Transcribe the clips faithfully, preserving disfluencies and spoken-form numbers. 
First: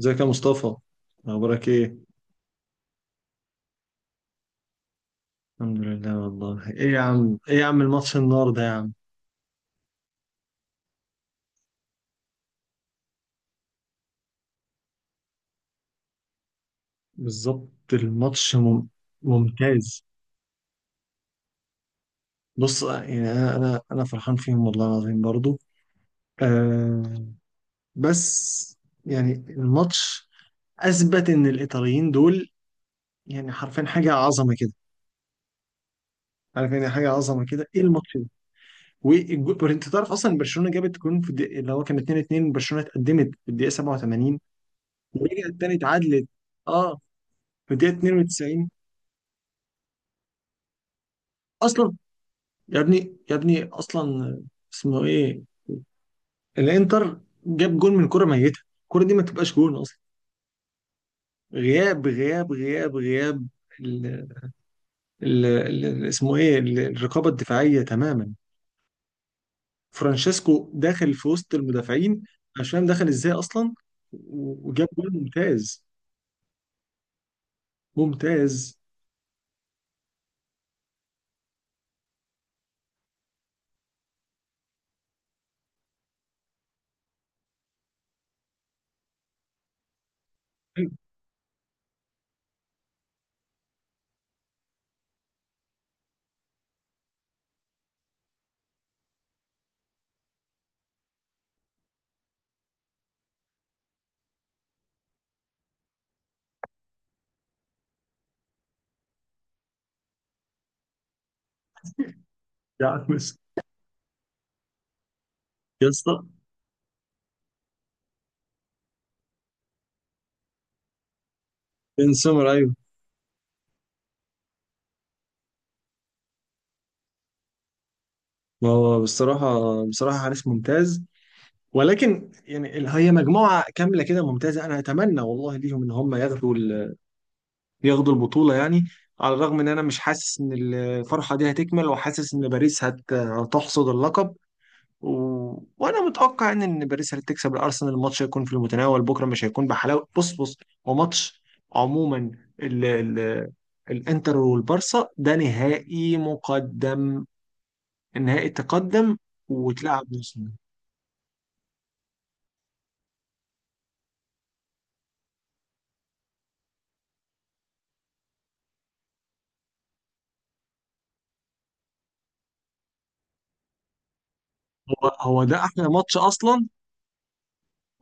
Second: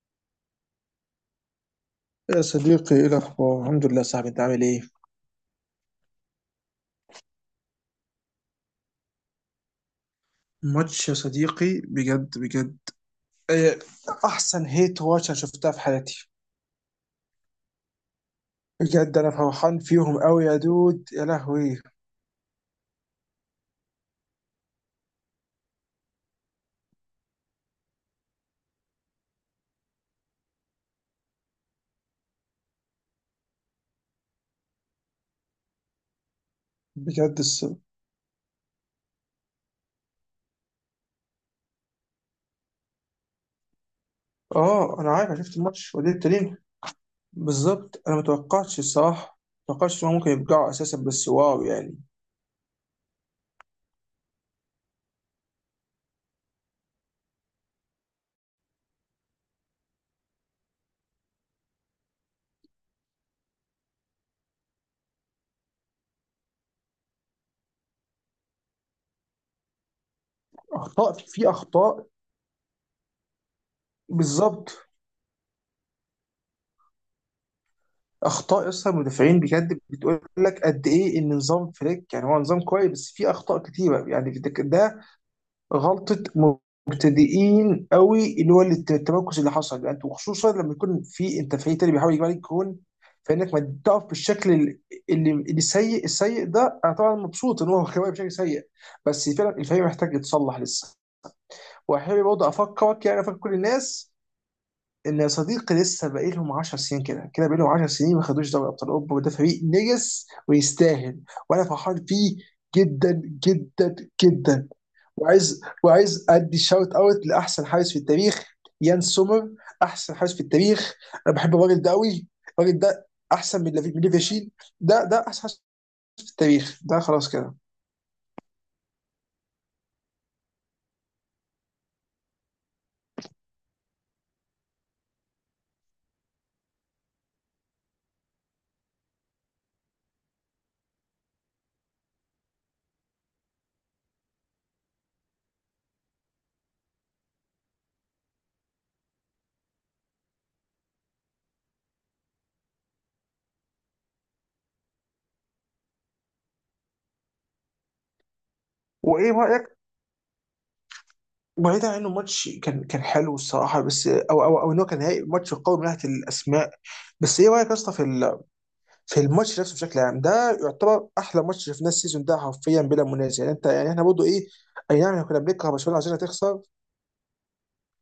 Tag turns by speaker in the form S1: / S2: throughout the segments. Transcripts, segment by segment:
S1: ازيك يا مصطفى؟ اخبارك ايه؟
S2: يا صديقي، ايه الاخبار؟ الحمد لله يا صاحبي. انت عامل ايه؟
S1: الحمد لله والله. ايه يا عم، ايه يا عم الماتش النهارده يا عم.
S2: ماتش يا صديقي بجد بجد. إيه، احسن هيت واتش انا شفتها في حياتي.
S1: بالظبط الماتش مم...
S2: بجد انا فرحان
S1: ممتاز.
S2: فيهم قوي يا دود، يا لهوي.
S1: بص يعني انا انا انا فرحان فيهم والله العظيم برضو. آه بس يعني الماتش اثبت ان الايطاليين دول يعني حرفيا حاجه عظمه كده، عارف يعني حاجه
S2: بجد
S1: عظمه
S2: الس...
S1: كده ايه الماتش ده. والجو- انت تعرف اصلا برشلونه جابت جون في الدقيقه اللي هو كان اتنين اتنين، برشلونه اتقدمت في الدقيقه سبعة وثمانين
S2: اه انا عارف، انا
S1: ورجعت
S2: شفت
S1: تاني
S2: الماتش وليه
S1: اتعادلت،
S2: التانيين.
S1: اه في الدقيقه
S2: بالظبط، انا
S1: اتنين وتسعين.
S2: متوقعتش الصراحه. متوقعتش ان هم ممكن يرجعوا اساسا، بس واو
S1: اصلا
S2: يعني.
S1: يا ابني يا ابني اصلا اسمه ايه، الانتر، جاب جون من كرة ميتة، الكرة دي ما تبقاش جون اصلا. غياب غياب غياب غياب ال ال ال ال- اسمه ايه ال- الرقابة الدفاعية تماما. فرانشيسكو
S2: اخطاء،
S1: داخل
S2: في
S1: في
S2: في
S1: وسط
S2: اخطاء.
S1: المدافعين، مش فاهم دخل ازاي اصلا. و-
S2: بالظبط.
S1: وجاب جون. ممتاز
S2: اخطاء
S1: ممتاز.
S2: اصلا المدافعين، بجد بتقول لك قد ايه ان نظام فليك يعني هو نظام كويس، بس في اخطاء كتيره يعني. ده غلطة مبتدئين قوي، اللي هو الت- التمركز اللي حصل، يعني انت وخصوصا لما
S1: أيوة.
S2: يكون في انت فريق تاني بيحاول يجيب عليك جون، فانك ما تقف بالشكل ال- اللي اللي سيء السيء ده. انا طبعا مبسوط ان هو كمان بشكل سيء، بس فعلا الفريق محتاج يتصلح لسه. واحب برضه افكرك، يعني افكر كل الناس، ان يا صديقي لسه باقي لهم 10 سنين. كده كده باقي لهم 10 سنين ما خدوش دوري ابطال اوروبا، وده فريق نجس ويستاهل. وانا فرحان فيه
S1: يا عم
S2: جدا جدا جدا. وعايز
S1: يا اسطى
S2: وعايز ادي شاوت اوت لاحسن حارس في التاريخ، يان سومر. احسن حارس في التاريخ. انا بحب الراجل ده
S1: بن
S2: قوي.
S1: سمر، ايوه
S2: الراجل ده احسن من لافي- من ليفاشيل. ده ده احسن حارس في التاريخ. ده خلاص كده.
S1: ما هو بصراحة، بصراحة حارس ممتاز، ولكن يعني ال- هي مجموعة كاملة كده ممتازة. أنا أتمنى والله ليهم إن هم ياخدوا ال- ياخدوا البطولة يعني، على الرغم إن أنا مش حاسس إن الفرحة دي هتكمل، وحاسس إن باريس هت- هتحصد اللقب. و... وأنا متوقع إن إن باريس هتكسب الأرسنال، الماتش هيكون في المتناول بكرة، مش هيكون بحلاوة. بص بص، هو ماتش عموما، ال... ال... الإنتر والبارسا ده نهائي مقدم، النهائي تقدم
S2: وايه رايك؟
S1: وتلعب نص نهائي.
S2: بعيدا عن انه ماتش كان كان حلو الصراحه، بس او او او انه كان نهائي ماتش قوي من ناحيه الاسماء، بس ايه رايك يا اسطى في ال- في الماتش نفسه بشكل عام؟ ده يعتبر احلى ماتش شفناه السيزون ده، حرفيا بلا منازع، يعني انت يعني احنا برضه ايه. اي
S1: هو
S2: نعم احنا كنا
S1: هو ده
S2: بنكره
S1: أحلى
S2: برشلونه عشان
S1: ماتش
S2: هتخسر.
S1: أصلا،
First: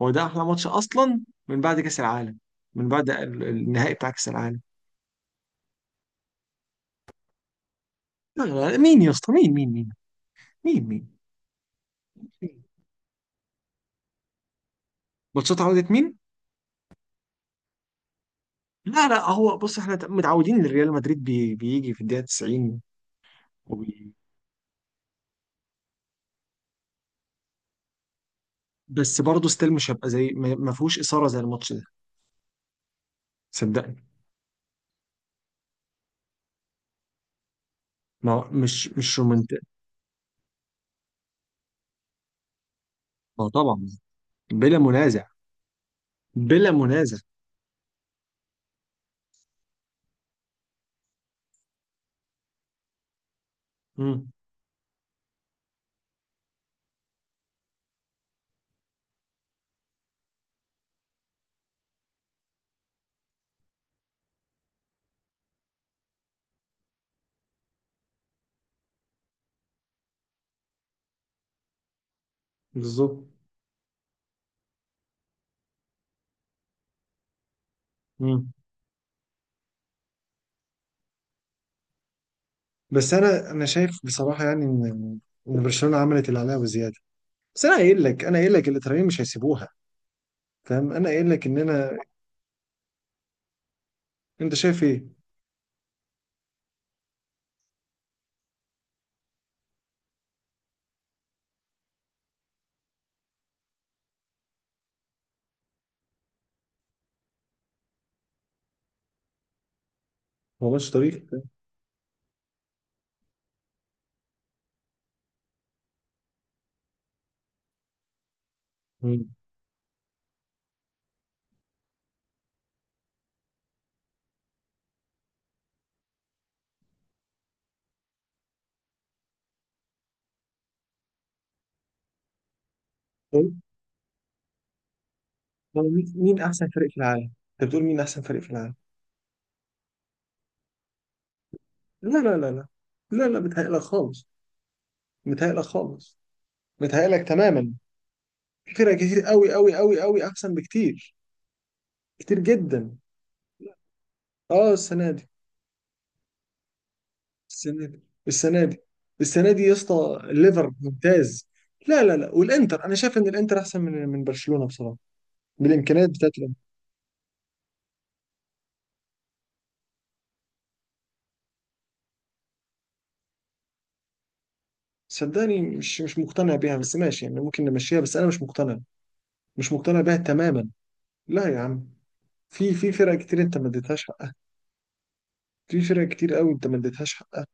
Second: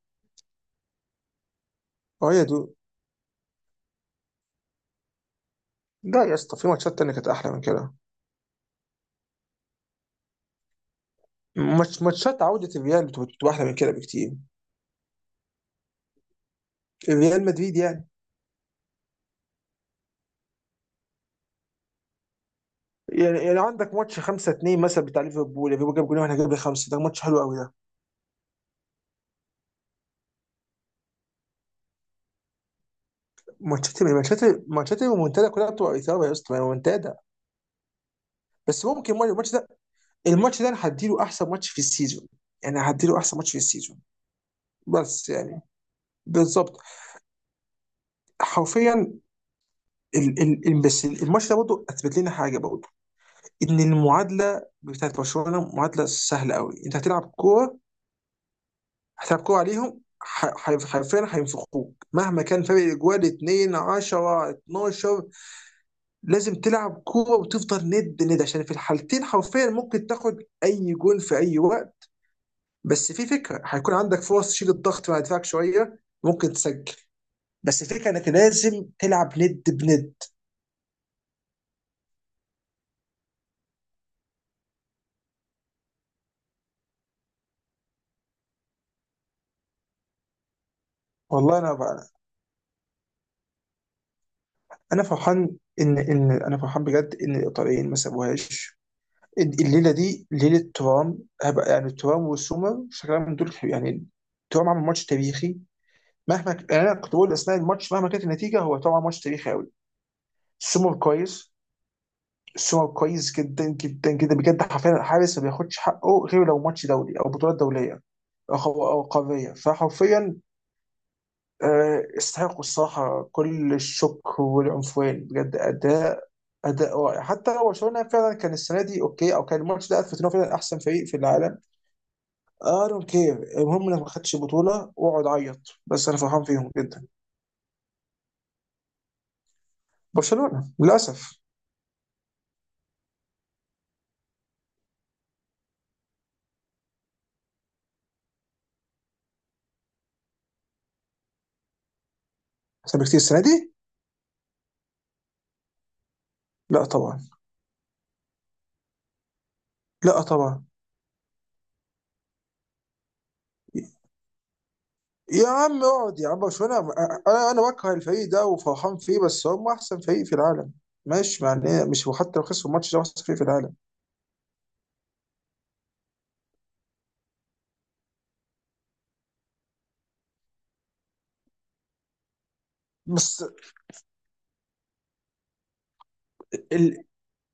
S1: هو ده احلى ماتش اصلا من بعد كاس
S2: اه
S1: العالم،
S2: يا دود.
S1: من بعد ال- النهائي بتاع كاس العالم.
S2: لا يا اسطى، في ماتشات تانية كانت أحلى من كده.
S1: لا لا لا، مين يا اسطى؟ مين مين مين؟ مين مين
S2: ماتش ماتشات
S1: مين؟
S2: عودة الريال بتبقى بتبقى أحلى من كده بكتير.
S1: ماتشات عودة مين؟
S2: ريال مدريد يعني.
S1: لا لا، هو بص احنا متعودين ان ريال مدريد بي بيجي في الدقيقة تسعين.
S2: يعني يعني عندك
S1: وبي...
S2: ماتش خمسة اتنين مثلا بتاع ليفربول، ليفربول جاب جولين واحنا جبنا خمسة، ده ماتش حلو قوي ده.
S1: بس برضه ستيل مش هبقى زي ما ما فيهوش إثارة زي الماتش ده، صدقني.
S2: ماتشات ماتشات ماتشات المنتدى كلها بتبقى إثارة يا اسطى، المنتدى.
S1: ما هو
S2: بس
S1: مش
S2: ممكن
S1: مش
S2: الماتش
S1: رومانتيك.
S2: ده الماتش ده أنا هديله أحسن ماتش في السيزون، يعني هديله أحسن
S1: ما هو
S2: ماتش في
S1: طبعا،
S2: السيزون.
S1: بلا منازع،
S2: بس يعني.
S1: بلا
S2: بالظبط.
S1: منازع.
S2: حرفيا. ال ال ال- بس الماتش ده برضه أثبت لنا حاجة برضه، ان
S1: امم.
S2: المعادله بتاعت برشلونه معادله سهله قوي. انت هتلعب كوره، هتلعب كوره عليهم، ح- ح- حرفيا هينفخوك مهما كان فرق الاجوال اتنين عشرة اتناشر. لازم تلعب كوره وتفضل ند ند، عشان في الحالتين حرفيا ممكن تاخد اي جول في اي وقت. بس
S1: بالظبط.
S2: في فكره هيكون عندك فرص تشيل الضغط مع دفاعك شويه، ممكن تسجل. بس الفكره انك
S1: امم.
S2: لازم تلعب ند بند.
S1: بس انا انا شايف بصراحة يعني ان ان برشلونة عملت اللي عليها وزيادة. بس انا قايل لك، انا قايل لك الاتراكين مش هيسيبوها، فاهم؟ انا قايل لك ان
S2: والله انا
S1: انا،
S2: بقى،
S1: انت شايف ايه؟
S2: انا فرحان ان ان انا فرحان بجد ان الايطاليين ما سابوهاش. الليله دي ليله ترام، هبقى يعني ترام وسومر شكلها من دول يعني. ترام عمل ماتش تاريخي. مهما ك- يعني انا كنت بقول اثناء الماتش مهما كانت النتيجه هو ترام عمل ماتش تاريخي قوي.
S1: هو ماتش
S2: سومر
S1: طريق.
S2: كويس سومر كويس جدا جدا جدا، بجد حرفيا الحارس ما بياخدش حقه غير لو ماتش دولي او بطولات دوليه او خو- أو
S1: مم.
S2: قاريه، فحرفيا آه، يستحقوا الصراحه كل الشكر والعنفوان. بجد اداء اداء رائع. حتى لو برشلونه فعلا كان السنه دي اوكي، او كان الماتش ده اثبت ان هو فعلا احسن فريق في العالم، اي دونت كير،
S1: طيب،
S2: المهم انك ما خدتش البطوله واقعد عيط.
S1: هو
S2: بس
S1: مين
S2: انا
S1: مين
S2: فرحان
S1: احسن
S2: فيهم
S1: فريق في
S2: جدا.
S1: العالم؟ انت بتقول مين احسن فريق في العالم؟
S2: برشلونه للاسف.
S1: لا لا لا لا، لا لا بتهيألك خالص، بتهيألك خالص، بتهيألك تماما. في فرق كتير قوي قوي قوي قوي احسن بكتير، كتير جدا.
S2: احسن بكتير السنه دي.
S1: اه السنه دي،
S2: لا طبعا.
S1: السنه دي، السنه دي، السنه دي يا اسطى
S2: لا طبعا.
S1: الليفر ممتاز. لا لا لا، والانتر انا شايف ان الانتر احسن من من برشلونه بصراحه،
S2: يا عم
S1: بالامكانيات
S2: اقعد يا
S1: بتاعت.
S2: عم، برشلونه. انا انا بكره الفريق ده وفرحان فيه، بس هم احسن فريق في العالم. ماشي يعني، مش وحتى لو خسروا الماتش ده هو احسن فريق في العالم.
S1: صدقني مش مش مقتنع بيها، بس ماشي يعني ممكن نمشيها، بس انا مش مقتنع، مش مقتنع بيها تماما. لا يا عم، في في فرق كتير
S2: بس
S1: انت ما اديتهاش حقها، في فرق كتير قوي انت ما
S2: ال...
S1: اديتهاش حقها.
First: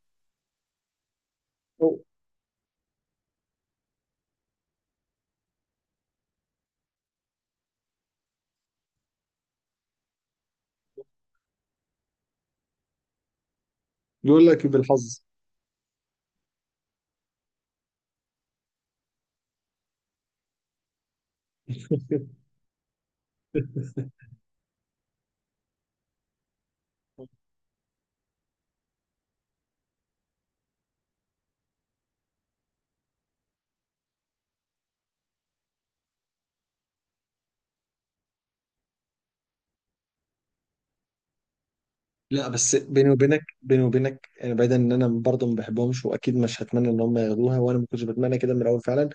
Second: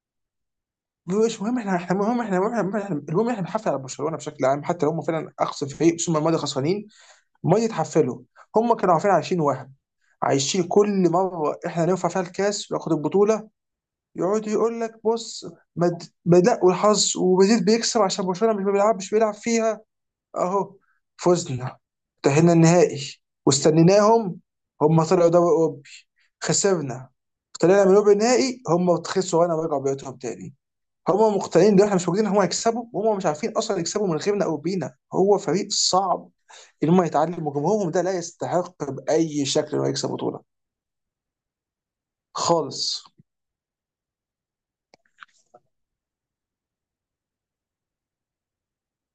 S2: مش مهم، احنا احنا
S1: أو
S2: المهم، احنا المهم، احنا المهم، احنا بنحافظ على برشلونه بشكل عام، حتى لو هم فعلا اقصى فريق، بس هم الماضي خسرانين. ما يتحفلوا. هم كانوا عارفين عايشين، وهم عايشين كل مره احنا نرفع فيها الكاس وياخد البطوله
S1: يقول
S2: يقعد
S1: لك
S2: يقول لك
S1: بالحظ.
S2: بص، مد... بدأ والحظ، ومدريد بيكسب عشان برشلونه مش بيلعب، مش بيلعب فيها. اهو، فزنا، تأهلنا النهائي، واستنيناهم. هم طلعوا دوري اوروبي. خسرنا، طلعنا من ربع النهائي، هم خسروا وانا رجعوا بيوتهم تاني. هم مقتنعين ان احنا مش موجودين، هم هيكسبوا، وهم مش عارفين اصلا يكسبوا من غيرنا او بينا، هو فريق صعب ان هم يتعلموا. جمهورهم ده لا يستحق باي شكل انه يكسب بطوله.
S1: لا بس
S2: خالص.
S1: بيني وبينك، بيني وبينك يعني، بعيدا ان انا برضه ما بحبهمش واكيد مش هتمنى ان هم ياخدوها، وانا ما كنتش بتمنى كده من الاول فعلا.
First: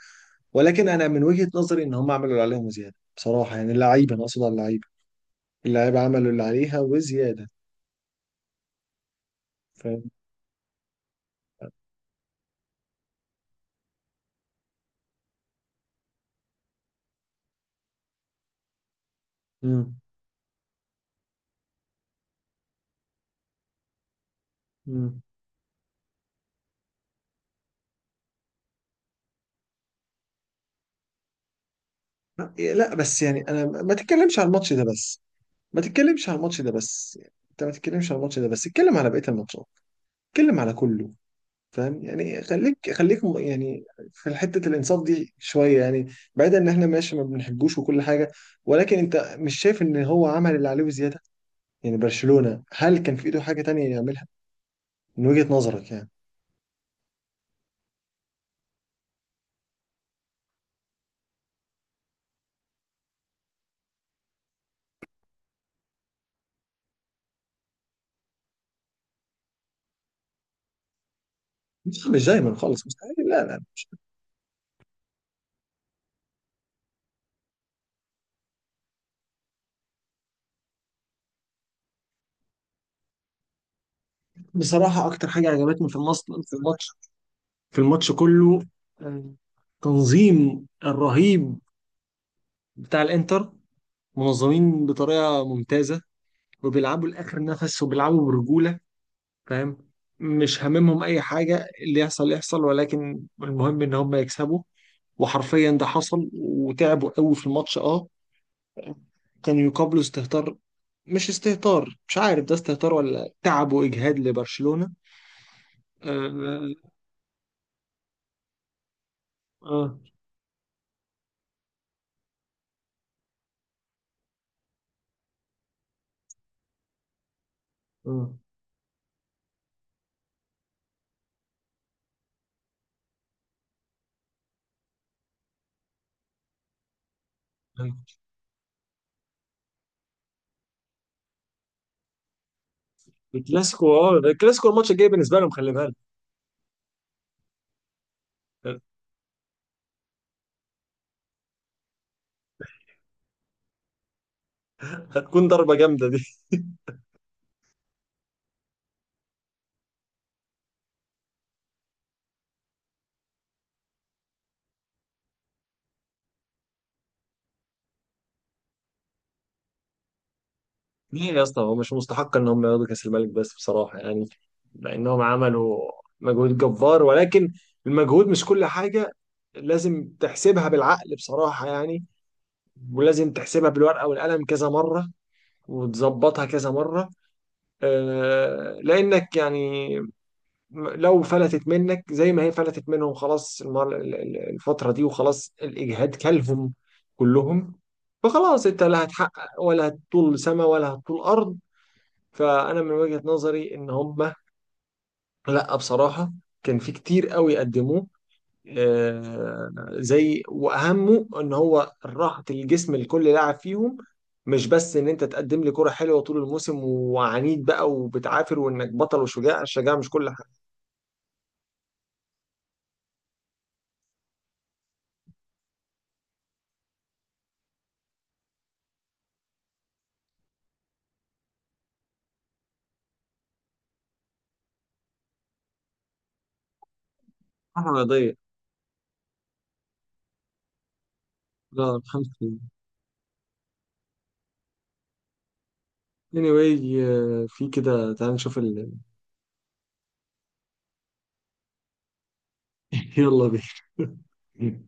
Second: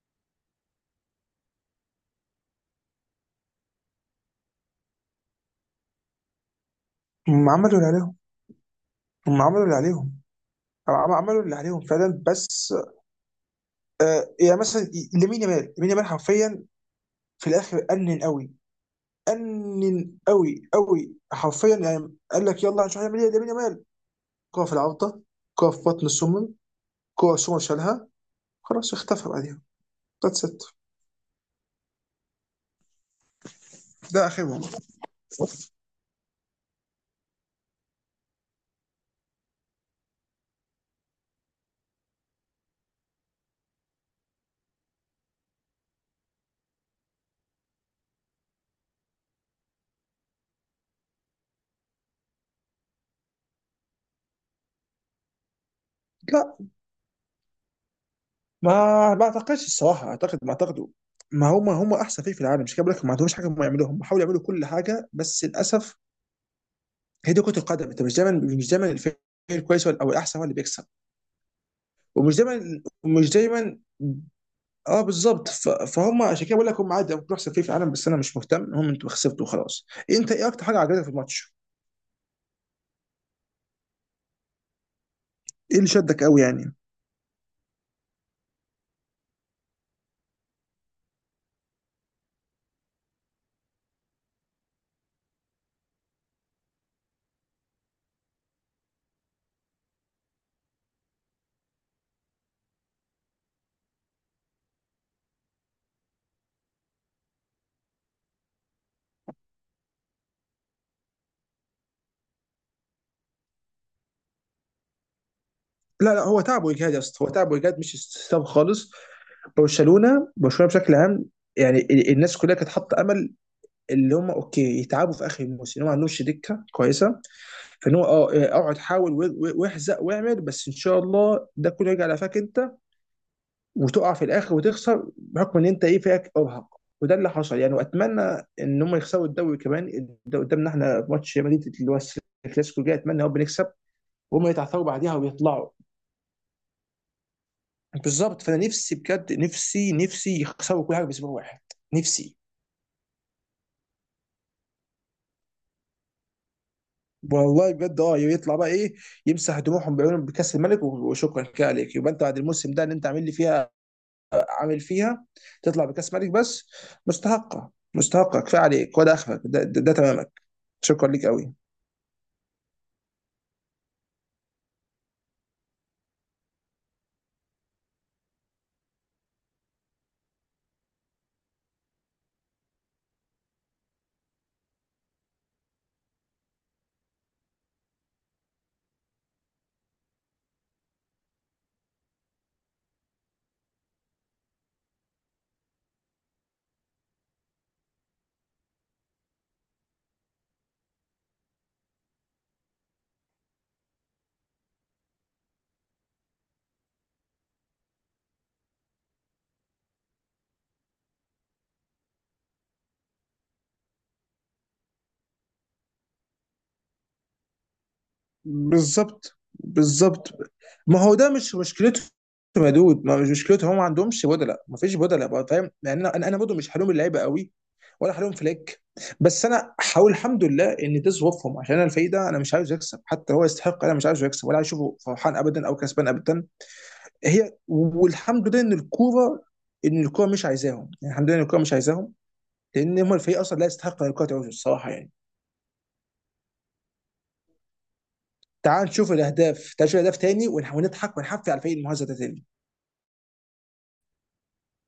S1: ولكن انا من وجهة نظري ان هم عملوا اللي عليهم وزياده بصراحه، يعني اللعيبه، انا اقصد على اللعيبه، اللعيبه عملوا اللي عليها وزياده،
S2: هم عملوا اللي عليهم. هم عملوا اللي
S1: فاهم؟
S2: عليهم. عم- عملوا اللي عليهم فعلا، بس آه يعني مثلا لامين يامال، لامين يامال حرفيا في الاخر انن قوي انن قوي قوي، حرفيا يعني قال لك يلا هنشوف هنعمل ايه لامين يامال. كوره في العارضه،
S1: امم.
S2: كوره في بطن السمن، كوره سمن شالها، خلاص اختفى بعديها. ذاتس ات.
S1: لا بس يعني انا ما
S2: ده
S1: تتكلمش على
S2: اخرهم.
S1: الماتش ده بس، ما تتكلمش على الماتش ده بس، يعني انت ما تتكلمش على الماتش ده بس، اتكلم على بقية الماتشات، اتكلم على كله، فاهم يعني؟ خليك خليك م- يعني في حتة الانصاف دي شوية يعني، بعيدا ان احنا ماشي ما بنحبوش وكل حاجة، ولكن انت مش شايف ان هو عمل اللي عليه وزيادة؟ يعني برشلونة هل كان في ايده حاجة تانية يعملها، من وجهة نظرك يعني؟
S2: لا ما ما اعتقدش الصراحه، اعتقد ما اعتقده. ما هم هم احسن فريق في العالم، مش كده بقول لك، ما عندهمش حاجه هم يعملوها، هم حاولوا يعملوا كل حاجه بس للاسف هي دي كره القدم. انت مش دايما، مش دايما الفريق الكويس هو- او الاحسن هو اللي بيكسب.
S1: لا، مش
S2: ومش
S1: دايما
S2: دايما،
S1: خالص، مستحيل
S2: ومش
S1: لا لا
S2: دايما.
S1: مش.
S2: اه بالظبط، ف- فهم عشان كده بقول لك هم عادي ممكن احسن فريق في العالم، بس انا مش مهتم، هم انتوا خسرتوا وخلاص. انت ايه اكتر حاجه عجبتك في الماتش؟
S1: بصراحة أكتر حاجة
S2: ايه اللي
S1: عجبتني في الماتش،
S2: شدك قوي
S1: في
S2: يعني؟
S1: الماتش، في الماتش كله، آه، تنظيم الرهيب بتاع الانتر، منظمين بطريقه ممتازه، وبيلعبوا لاخر نفس وبيلعبوا برجوله، فاهم؟ مش هاممهم اي حاجه، اللي يحصل يحصل، ولكن المهم ان هم يكسبوا، وحرفيا ده حصل، وتعبوا قوي في الماتش. اه كانوا يقابلوا استهتار، مش استهتار، مش عارف ده استهتار ولا تعب واجهاد لبرشلونه.
S2: لا لا، هو تعب
S1: اه
S2: واجهاد يا اسطى، هو تعب واجهاد مش استسلام خالص.
S1: اه
S2: برشلونه برشلونه بشكل عام، يعني ال- الناس كلها كانت حاطه امل اللي هم اوكي يتعبوا في اخر الموسم، اللي هو ما عندهمش دكه كويسه، فان هو
S1: اه
S2: اه آه، اقعد حاول و- و- واحزق واعمل، بس ان شاء الله ده كله يرجع لفاك انت وتقع في الاخر وتخسر بحكم ان انت ايه فيك ارهق. وده اللي حصل يعني،
S1: آه.
S2: واتمنى ان هم يخسروا الدوري كمان. الد- قدامنا احنا ماتش ريال مدريد، اللي هو الكلاسيكو الجاي، اتمنى يا رب نكسب
S1: الكلاسيكو، اه
S2: وهم
S1: الكلاسيكو
S2: يتعثروا
S1: الماتش الجاي
S2: بعديها
S1: بالنسبه لهم
S2: ويطلعوا.
S1: خلي بالك،
S2: بالظبط، فانا نفسي بجد، نفسي نفسي يخسروا كل حاجه باسبوع واحد. نفسي.
S1: هتكون ضربة جامدة دي.
S2: والله بجد، اه يطلع بقى ايه، يمسح دموعهم بعيونهم بكاس الملك، وشكرا كده عليك، يبقى انت بعد الموسم ده اللي انت عامل لي فيها، عامل فيها تطلع بكاس ملك بس. مستحقه مستحقه، كفايه عليك، وده اخرك، ده, ده, ده تمامك، شكرا ليك
S1: ليه يا
S2: قوي.
S1: اسطى هو مش مستحق ان هم ياخدوا كأس الملك؟ بس بصراحة يعني لانهم عملوا مجهود جبار، ولكن المجهود مش كل حاجة، لازم تحسبها بالعقل بصراحة يعني، ولازم تحسبها بالورقة والقلم كذا مرة، وتظبطها كذا مرة. آه، لأنك يعني م- لو فلتت منك زي ما هي فلتت منهم، خلاص المر- ال- ال- الفترة دي، وخلاص الإجهاد كلهم كلهم، فخلاص أنت لا هتحقق ولا هتطول سما ولا هتطول أرض. فانا من وجهة نظري ان هم، لا بصراحة، كان في كتير قوي قدموه، آه، زي واهمه ان هو راحة الجسم لكل لاعب فيهم. مش بس ان انت تقدم لي كرة حلوة طول الموسم وعنيد بقى وبتعافر وانك بطل
S2: بالظبط،
S1: وشجاع، الشجاعة مش كل
S2: بالظبط.
S1: حاجة،
S2: ما هو ده مش مشكلتهم يا دود، ما مش مشكلتهم، هم ما عندهمش بدلاء، ما فيش بدلاء بقى، فاهم يعني؟ انا انا أنا برضه مش حلوم اللعيبه قوي، ولا حلوم فليك. بس انا حاول الحمد لله ان ده ظروفهم، عشان انا الفريق ده، انا مش عايزه يكسب حتى لو هو يستحق. انا مش عايزه يكسب، ولا عايز اشوفه فرحان ابدا او كسبان ابدا. هي
S1: حاجة رياضية.
S2: والحمد لله ان الكوره ان الكوره مش عايزاهم، يعني الحمد لله ان الكوره مش
S1: لا
S2: عايزاهم،
S1: الحمد لله.
S2: لان هم الفريق اصلا لا يستحق ان الكوره تعوز الصراحه يعني.
S1: anyway آه، في كده تعال نشوف
S2: تعال
S1: ال...
S2: نشوف الاهداف، تعال نشوف الاهداف تاني، ونح- ونضحك ونحفي على الفريق المهزه ده تاني.
S1: يلا بينا.